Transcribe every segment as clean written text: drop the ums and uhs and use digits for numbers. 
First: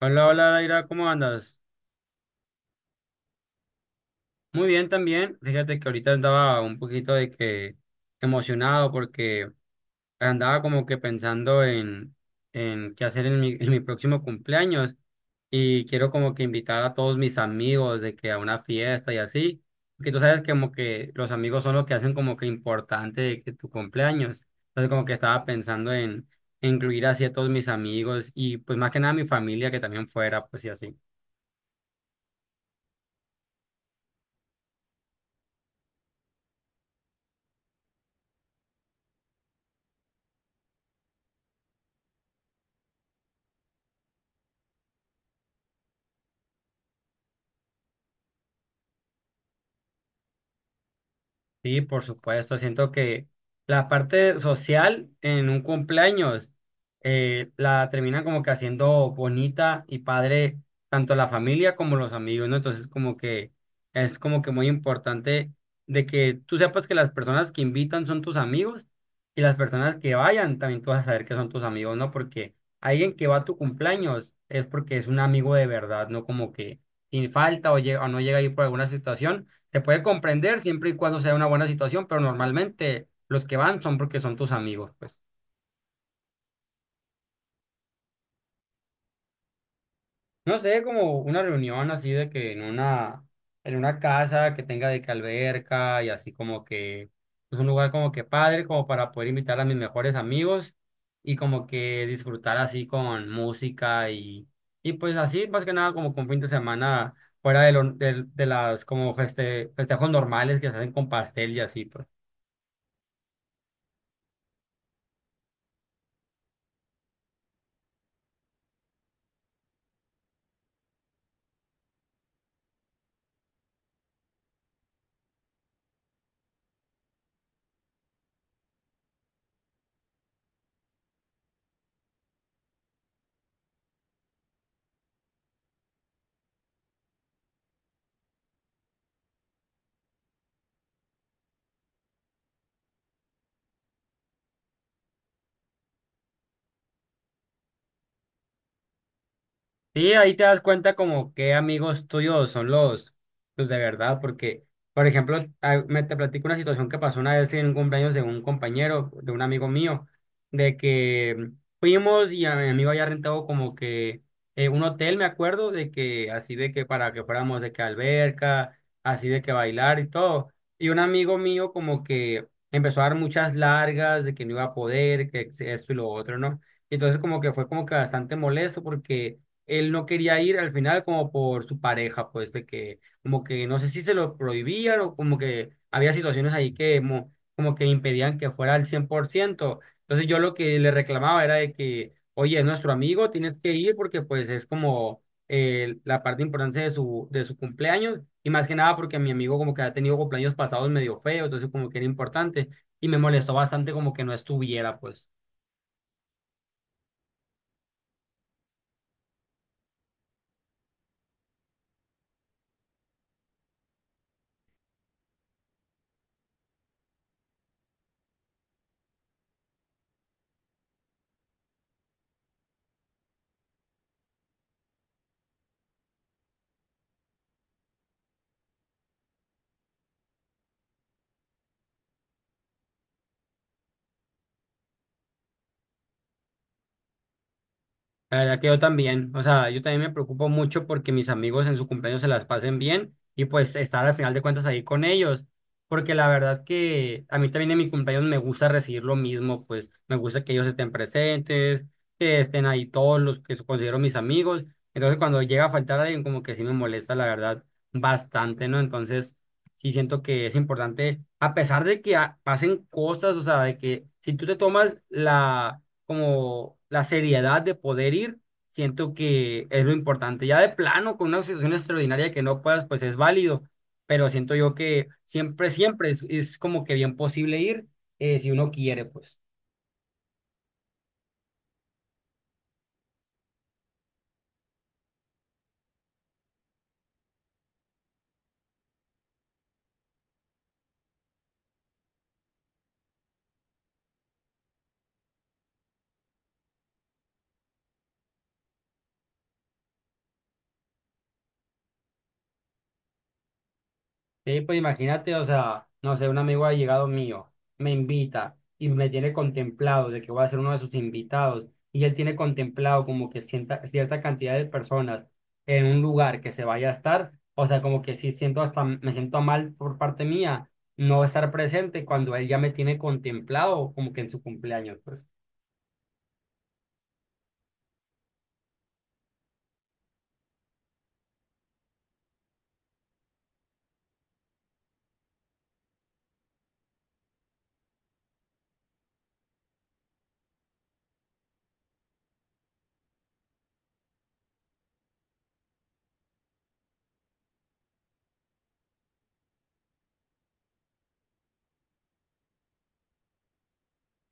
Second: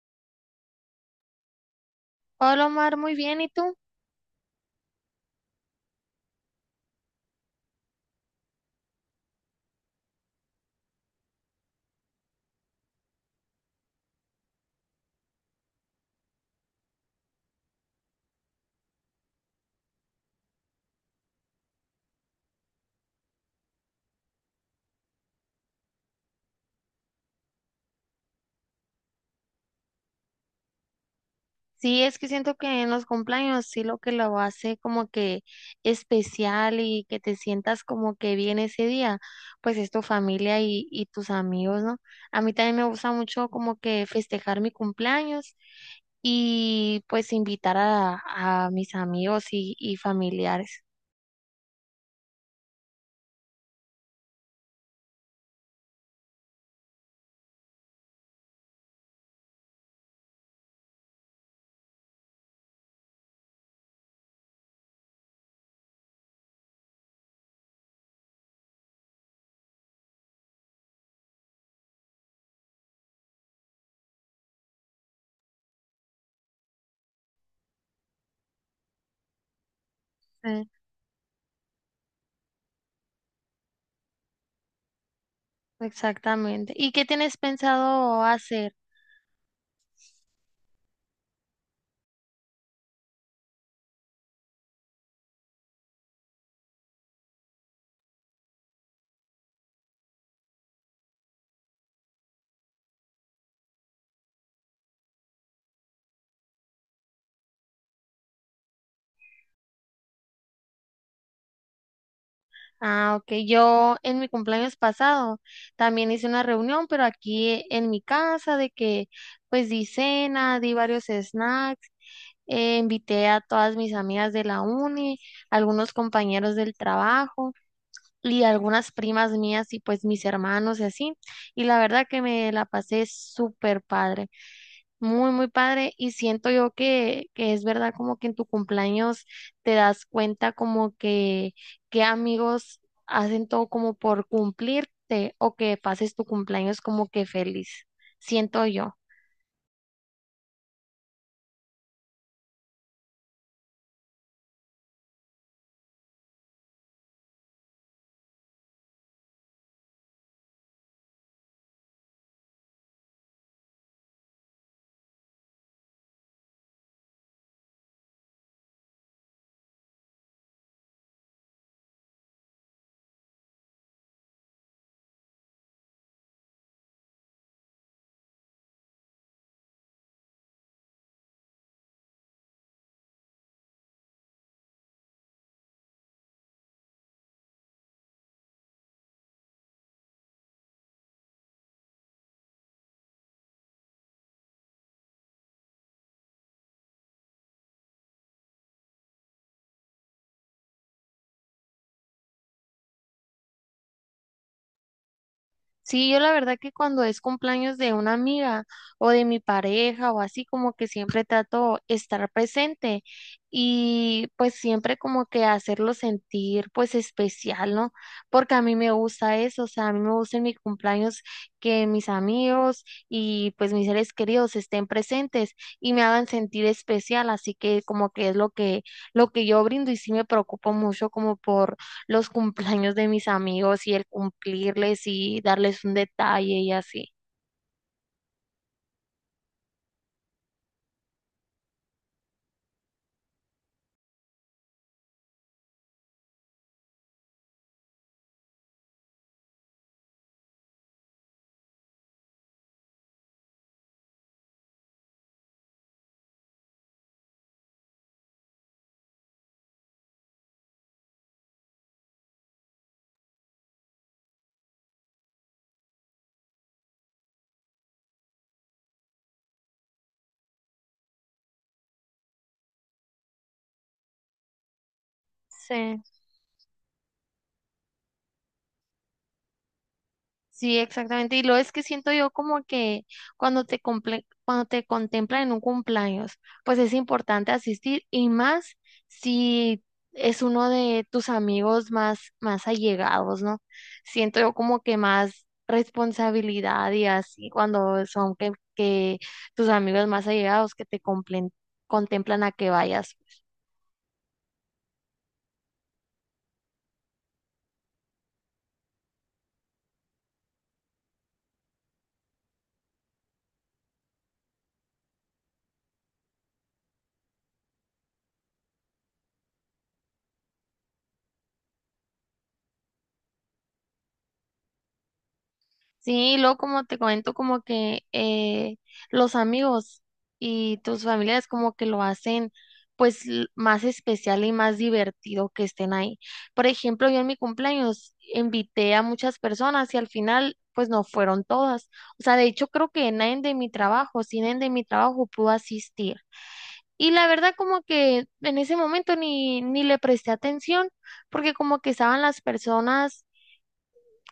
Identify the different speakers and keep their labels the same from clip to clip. Speaker 1: Hola, hola, Daira, ¿cómo andas?
Speaker 2: Hola Omar, muy bien, ¿y tú?
Speaker 1: Muy bien también. Fíjate que ahorita andaba un poquito de que emocionado porque andaba como que pensando en qué hacer en mi próximo cumpleaños y quiero como que invitar a todos mis amigos de que a una fiesta y así, porque tú sabes que como que los amigos son lo que hacen como que importante de que tu cumpleaños. Entonces como que estaba pensando en incluir así a todos mis amigos y pues más que nada a mi familia que también fuera, pues y así.
Speaker 2: Sí, es que siento que en los cumpleaños sí lo que lo hace como que especial y que te sientas como que bien ese día, pues es tu familia y tus amigos, ¿no? A mí también me gusta mucho como que festejar mi cumpleaños y pues invitar a mis amigos y familiares.
Speaker 1: Sí, por supuesto. Siento que la parte social en un cumpleaños la terminan como que haciendo bonita y padre tanto la familia como los amigos, ¿no? Entonces como que es como que muy importante de que tú sepas que las personas que invitan son tus amigos y las personas que vayan también tú vas a saber que son tus amigos, ¿no? Porque alguien que va a tu cumpleaños es porque es un amigo de verdad, ¿no? Como que sin falta o, llega, o no llega ahí por alguna situación se puede comprender
Speaker 2: Sí,
Speaker 1: siempre y cuando sea una buena situación, pero normalmente los que van son porque son tus amigos, pues.
Speaker 2: exactamente. ¿Y qué tienes pensado hacer?
Speaker 1: No sé, como una reunión así de que en una casa que tenga de que alberca y así como que es un lugar como que padre, como para poder invitar a mis mejores amigos y como que disfrutar así con música y pues así más que nada como con fin de semana fuera de, de las como festejos normales que se hacen con pastel y así, pues.
Speaker 2: Ah, ok. Yo en mi cumpleaños pasado también hice una reunión, pero aquí en mi casa, de que pues di cena, di varios snacks, invité a todas mis amigas de la uni, algunos compañeros del trabajo y algunas primas mías y pues mis hermanos y así. Y la verdad que me la pasé súper padre. Muy, muy padre. Y siento yo que es verdad como que en tu cumpleaños te das cuenta como que amigos hacen todo como por cumplirte o que pases tu cumpleaños como que feliz. Siento yo.
Speaker 1: Sí, ahí te das cuenta como qué amigos tuyos son los de verdad, porque, por ejemplo, me te platico una situación que pasó una vez en un cumpleaños de un compañero, de un amigo mío, de que fuimos y a mi amigo había rentado como que un hotel, me acuerdo, de que así de que para que fuéramos de que alberca, así de que bailar y todo. Y un amigo mío como que empezó a dar muchas largas de que no iba a poder, que esto y lo otro, ¿no? Y entonces como que fue como que bastante molesto porque él no quería ir al final como por su pareja, pues de que como que no sé si se lo prohibían o como que había situaciones ahí que que impedían que fuera al 100%. Entonces yo lo que le reclamaba era de que, oye, es nuestro amigo, tienes que ir porque pues es como la parte importante de su cumpleaños y más que nada porque mi amigo como que ha tenido cumpleaños pasados medio feos, entonces como que era importante y me molestó bastante como que no estuviera, pues.
Speaker 2: Sí, yo la verdad que cuando es cumpleaños de una amiga o de mi pareja o así, como que siempre trato estar presente y pues siempre como que hacerlo sentir pues especial, ¿no? Porque a mí me gusta eso, o sea, a mí me gusta en mi cumpleaños que mis amigos y pues mis seres queridos estén presentes y me hagan sentir especial, así que como que es lo que yo brindo y sí me preocupo mucho como por los cumpleaños de mis amigos y el cumplirles y darles un detalle y así.
Speaker 1: La verdad que yo también, o sea, yo también me preocupo mucho porque mis amigos en su cumpleaños se las pasen bien y pues estar al final de cuentas ahí con ellos, porque la verdad que a mí también en mi cumpleaños me gusta recibir lo mismo, pues me gusta que ellos estén presentes, que estén ahí todos los que considero mis amigos, entonces cuando llega a faltar alguien como que sí me molesta la verdad bastante, ¿no? Entonces sí siento que es importante, a pesar de que pasen cosas, o sea, de que si tú te tomas la como la seriedad de poder ir, siento que es lo importante. Ya de plano, con una situación extraordinaria que no puedas, pues es válido, pero siento yo que
Speaker 2: Sí,
Speaker 1: siempre es como que bien posible ir si uno quiere, pues.
Speaker 2: sí, exactamente. Y lo es que siento yo como que cuando te comple- cuando te contemplan en un cumpleaños, pues es importante asistir y más si es uno de tus amigos más más allegados, ¿no? Siento yo como que más responsabilidad y así cuando son que tus amigos más allegados que te complen- contemplan a que vayas. Pues.
Speaker 1: Sí, pues imagínate, o sea, no sé, un amigo allegado mío me invita y me tiene contemplado de que voy a ser uno de sus invitados y él tiene contemplado como que sienta, cierta cantidad de personas en un lugar que se vaya a estar, o sea, como que sí siento hasta, me siento mal por parte mía no estar presente cuando él ya me tiene contemplado como que en su cumpleaños, pues.
Speaker 2: Sí, y luego como te comento, como que los amigos y tus familiares como que lo hacen pues l- más especial y más divertido que estén ahí. Por ejemplo, yo en mi cumpleaños invité a muchas personas y al final pues no fueron todas. O sea, de hecho creo que nadie de mi trabajo, si nadie de mi trabajo pudo asistir. Y la verdad como que en ese momento ni le presté atención porque como que estaban las personas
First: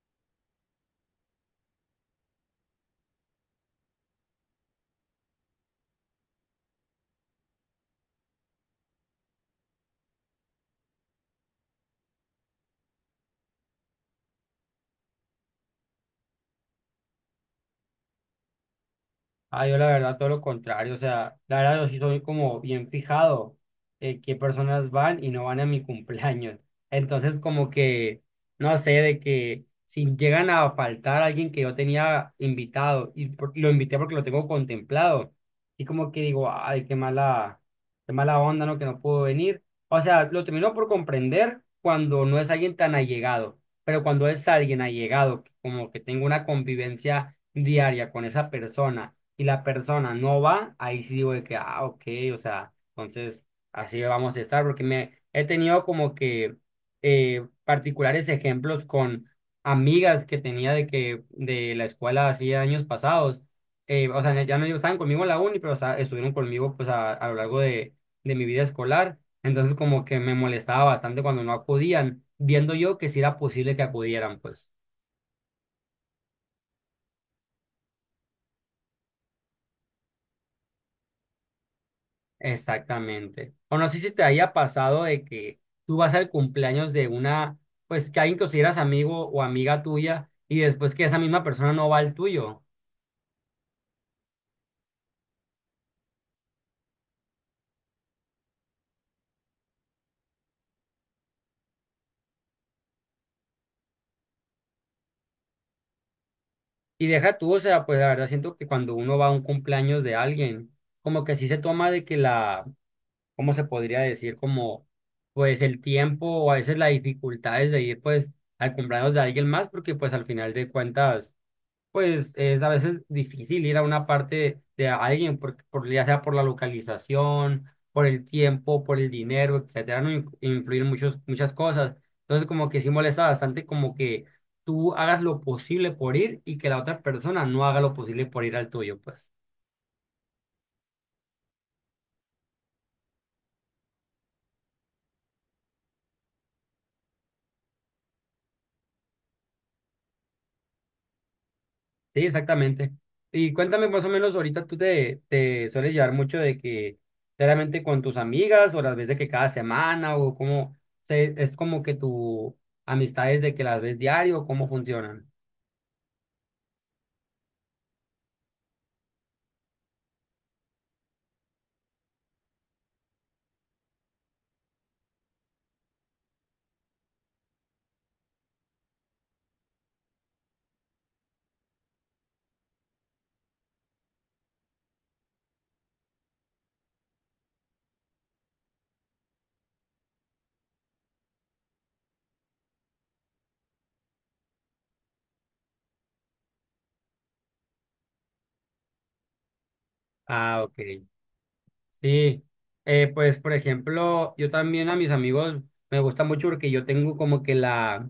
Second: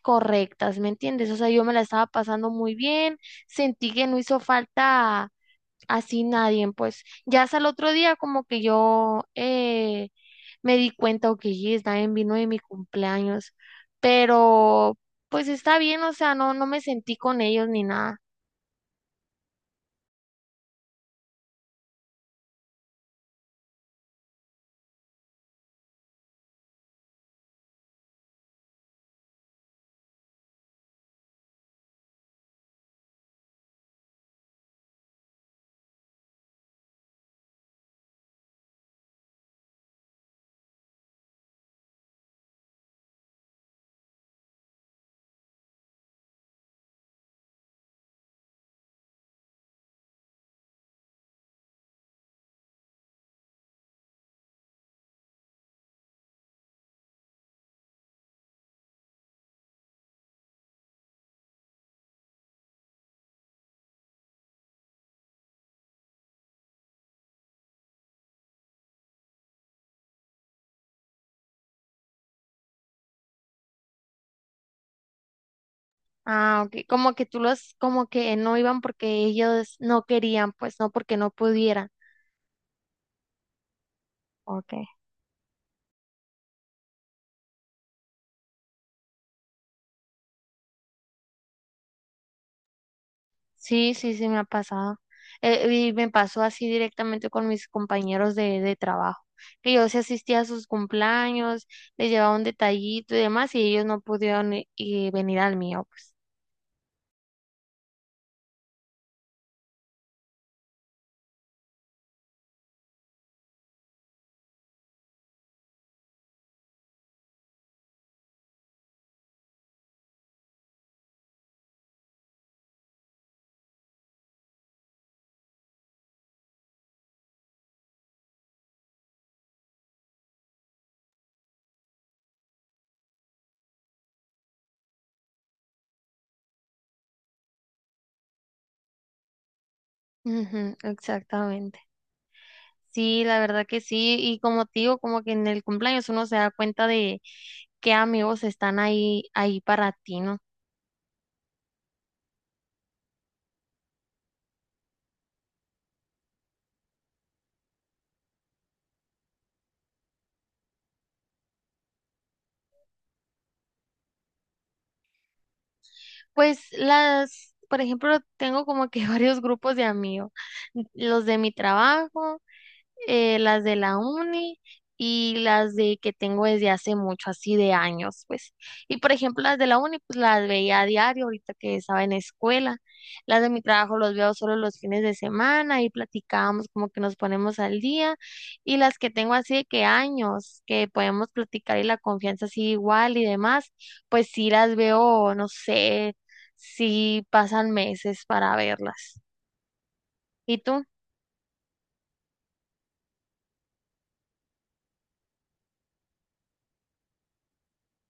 Speaker 2: correctas, ¿me entiendes? O sea, yo me la estaba pasando muy bien, sentí que no hizo falta así nadie, pues ya hasta el otro día como que yo me di cuenta, ok, yes, nadie vino de mi cumpleaños, pero pues está bien, o sea, no, no me sentí con ellos ni nada.
Speaker 1: Ah, yo la verdad todo lo contrario, o sea, la verdad yo sí soy como bien fijado qué personas van y no van a mi cumpleaños. Entonces como que, no sé, de que si llegan a faltar alguien que yo tenía invitado y lo invité porque lo tengo contemplado, y como que digo, ay, qué mala onda, ¿no? Que no pudo venir. O sea, lo termino por comprender cuando no es alguien tan allegado, pero cuando es alguien allegado, como que tengo una convivencia diaria con esa persona y la persona no va, ahí sí digo de que, ah, ok, o sea, entonces así vamos a estar, porque me he tenido como que particulares ejemplos con amigas que tenía de que de la escuela hacía años pasados, o sea, ya no digo, estaban conmigo en la uni, pero o sea, estuvieron conmigo pues a lo largo de mi vida escolar, entonces como que me molestaba bastante cuando no acudían, viendo yo que sí era posible que acudieran, pues.
Speaker 2: Ah, ok, como que tú los, como que no iban porque ellos no querían, pues no porque no pudieran.
Speaker 1: Exactamente. O no sé si te haya
Speaker 2: Ok.
Speaker 1: pasado de que tú vas al cumpleaños de una, pues que alguien que consideras amigo o amiga tuya y después que esa misma persona no va al tuyo.
Speaker 2: Sí, sí, sí, me ha pasado. Y me pasó así directamente con mis compañeros de trabajo, que yo sí asistía a sus cumpleaños, les llevaba un detallito y demás, y ellos no pudieron i- y venir al mío, pues.
Speaker 1: Y deja tú, o sea, pues la verdad siento que cuando uno va a un cumpleaños de alguien, como que sí se toma de que la, ¿cómo se podría decir? Como, pues el tiempo o a veces las dificultades de ir pues al cumpleaños de alguien más, porque pues al final de cuentas pues es a veces difícil ir a una parte de alguien, por, ya sea por la localización, por el tiempo, por el dinero, etcétera, no influir muchas cosas. Entonces, como que sí molesta bastante como que tú hagas lo posible por ir y que la otra persona no haga lo posible por ir al tuyo, pues.
Speaker 2: Ujú, exactamente. Sí, la verdad que sí, y como te digo, como que en el cumpleaños uno se da cuenta de qué amigos están ahí, ahí para ti, ¿no?
Speaker 1: Sí, exactamente. Y cuéntame más o menos, ahorita te sueles llevar mucho de que claramente con tus amigas o las ves de que cada semana o cómo es como que tu amistad es de que las ves diario, cómo funcionan.
Speaker 2: Pues las, por ejemplo, tengo como que varios grupos de amigos, los de mi trabajo. Eh, las de la uni y las de que tengo desde hace mucho, así de años, pues. Y por ejemplo, las de la uni, pues las veía a diario, ahorita que estaba en escuela. Las de mi trabajo los veo solo los fines de semana y platicamos como que nos ponemos al día. Y las que tengo así de que años, que podemos platicar y la confianza así igual y demás, pues sí las veo, no sé, si pasan meses para verlas. ¿Y
Speaker 1: Ah, ok.
Speaker 2: tú?
Speaker 1: Sí. Pues por ejemplo, yo también a mis amigos me gusta mucho porque yo tengo como que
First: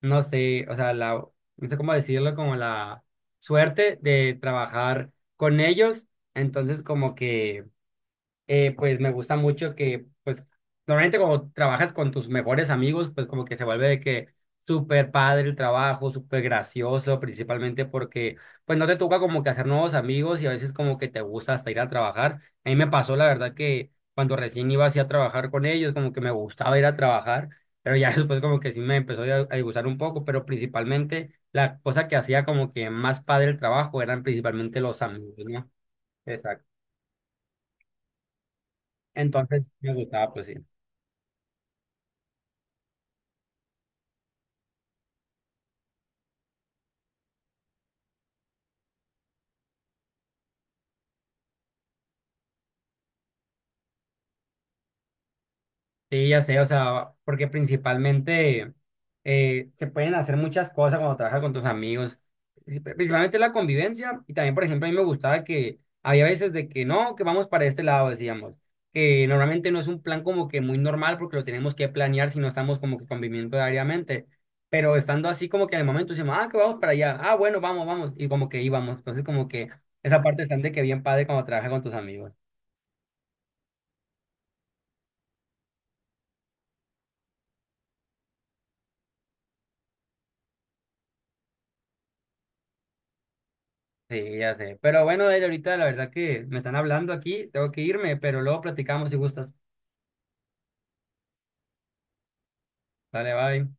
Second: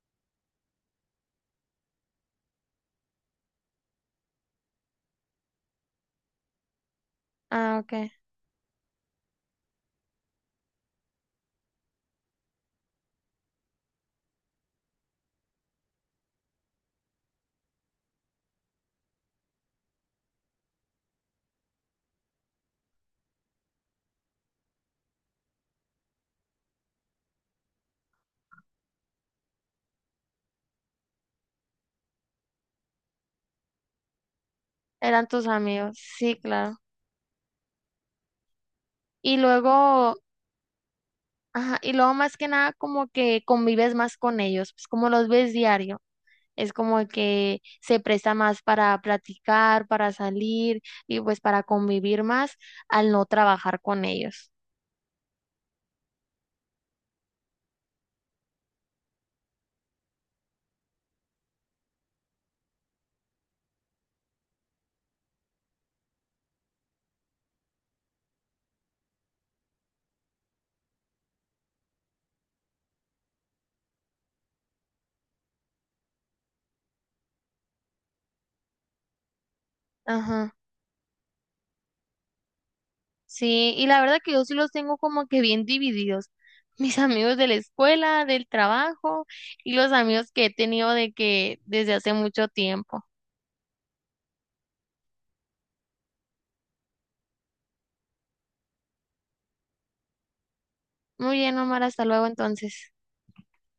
Speaker 1: no sé, o sea, no sé cómo decirlo, como la suerte de trabajar con ellos. Entonces como que...
Speaker 2: Ah, ok.
Speaker 1: pues me gusta mucho que, pues, normalmente cuando trabajas con tus mejores amigos, pues como que se vuelve de que súper padre el trabajo, súper gracioso, principalmente porque, pues, no te toca como que hacer nuevos amigos y a veces como que te gusta hasta ir a trabajar. A mí me pasó, la verdad, que cuando recién iba así a trabajar con ellos, como que me gustaba ir a trabajar, pero ya después como que sí me empezó a gustar un poco, pero principalmente la cosa que hacía como que más padre el trabajo eran principalmente los
Speaker 2: Eran
Speaker 1: amigos,
Speaker 2: tus
Speaker 1: ¿no?
Speaker 2: amigos. Sí,
Speaker 1: Exacto.
Speaker 2: claro. Y
Speaker 1: Entonces me
Speaker 2: luego,
Speaker 1: gustaba, pues sí.
Speaker 2: ajá, y luego más que nada como que convives más con ellos, pues como los ves diario, es como que se presta más para platicar, para salir y pues para convivir más al no trabajar con ellos.
Speaker 1: Sí, ya sé, o sea, porque principalmente se pueden hacer muchas cosas cuando trabajas con tus amigos, principalmente la convivencia y también, por ejemplo, a mí me gustaba que había veces de que no, que vamos para este lado, decíamos, que normalmente no es un plan como que muy normal porque lo tenemos que planear si no estamos como que conviviendo diariamente, pero estando así como que en el momento decimos, ah, que vamos para allá, ah, bueno, vamos, y como que íbamos, entonces como que esa parte
Speaker 2: Ajá.
Speaker 1: están de que bien padre cuando trabajas con tus amigos.
Speaker 2: Sí, y la verdad que yo sí los tengo como que bien divididos. Mis amigos de la escuela, del trabajo y los amigos que he tenido de que desde hace mucho tiempo.
Speaker 1: Sí, ya sé. Pero bueno, él ahorita la verdad que me están hablando aquí, tengo que irme, pero luego platicamos si gustas.
Speaker 2: Muy bien, Omar, hasta luego entonces.
Speaker 1: Dale, bye.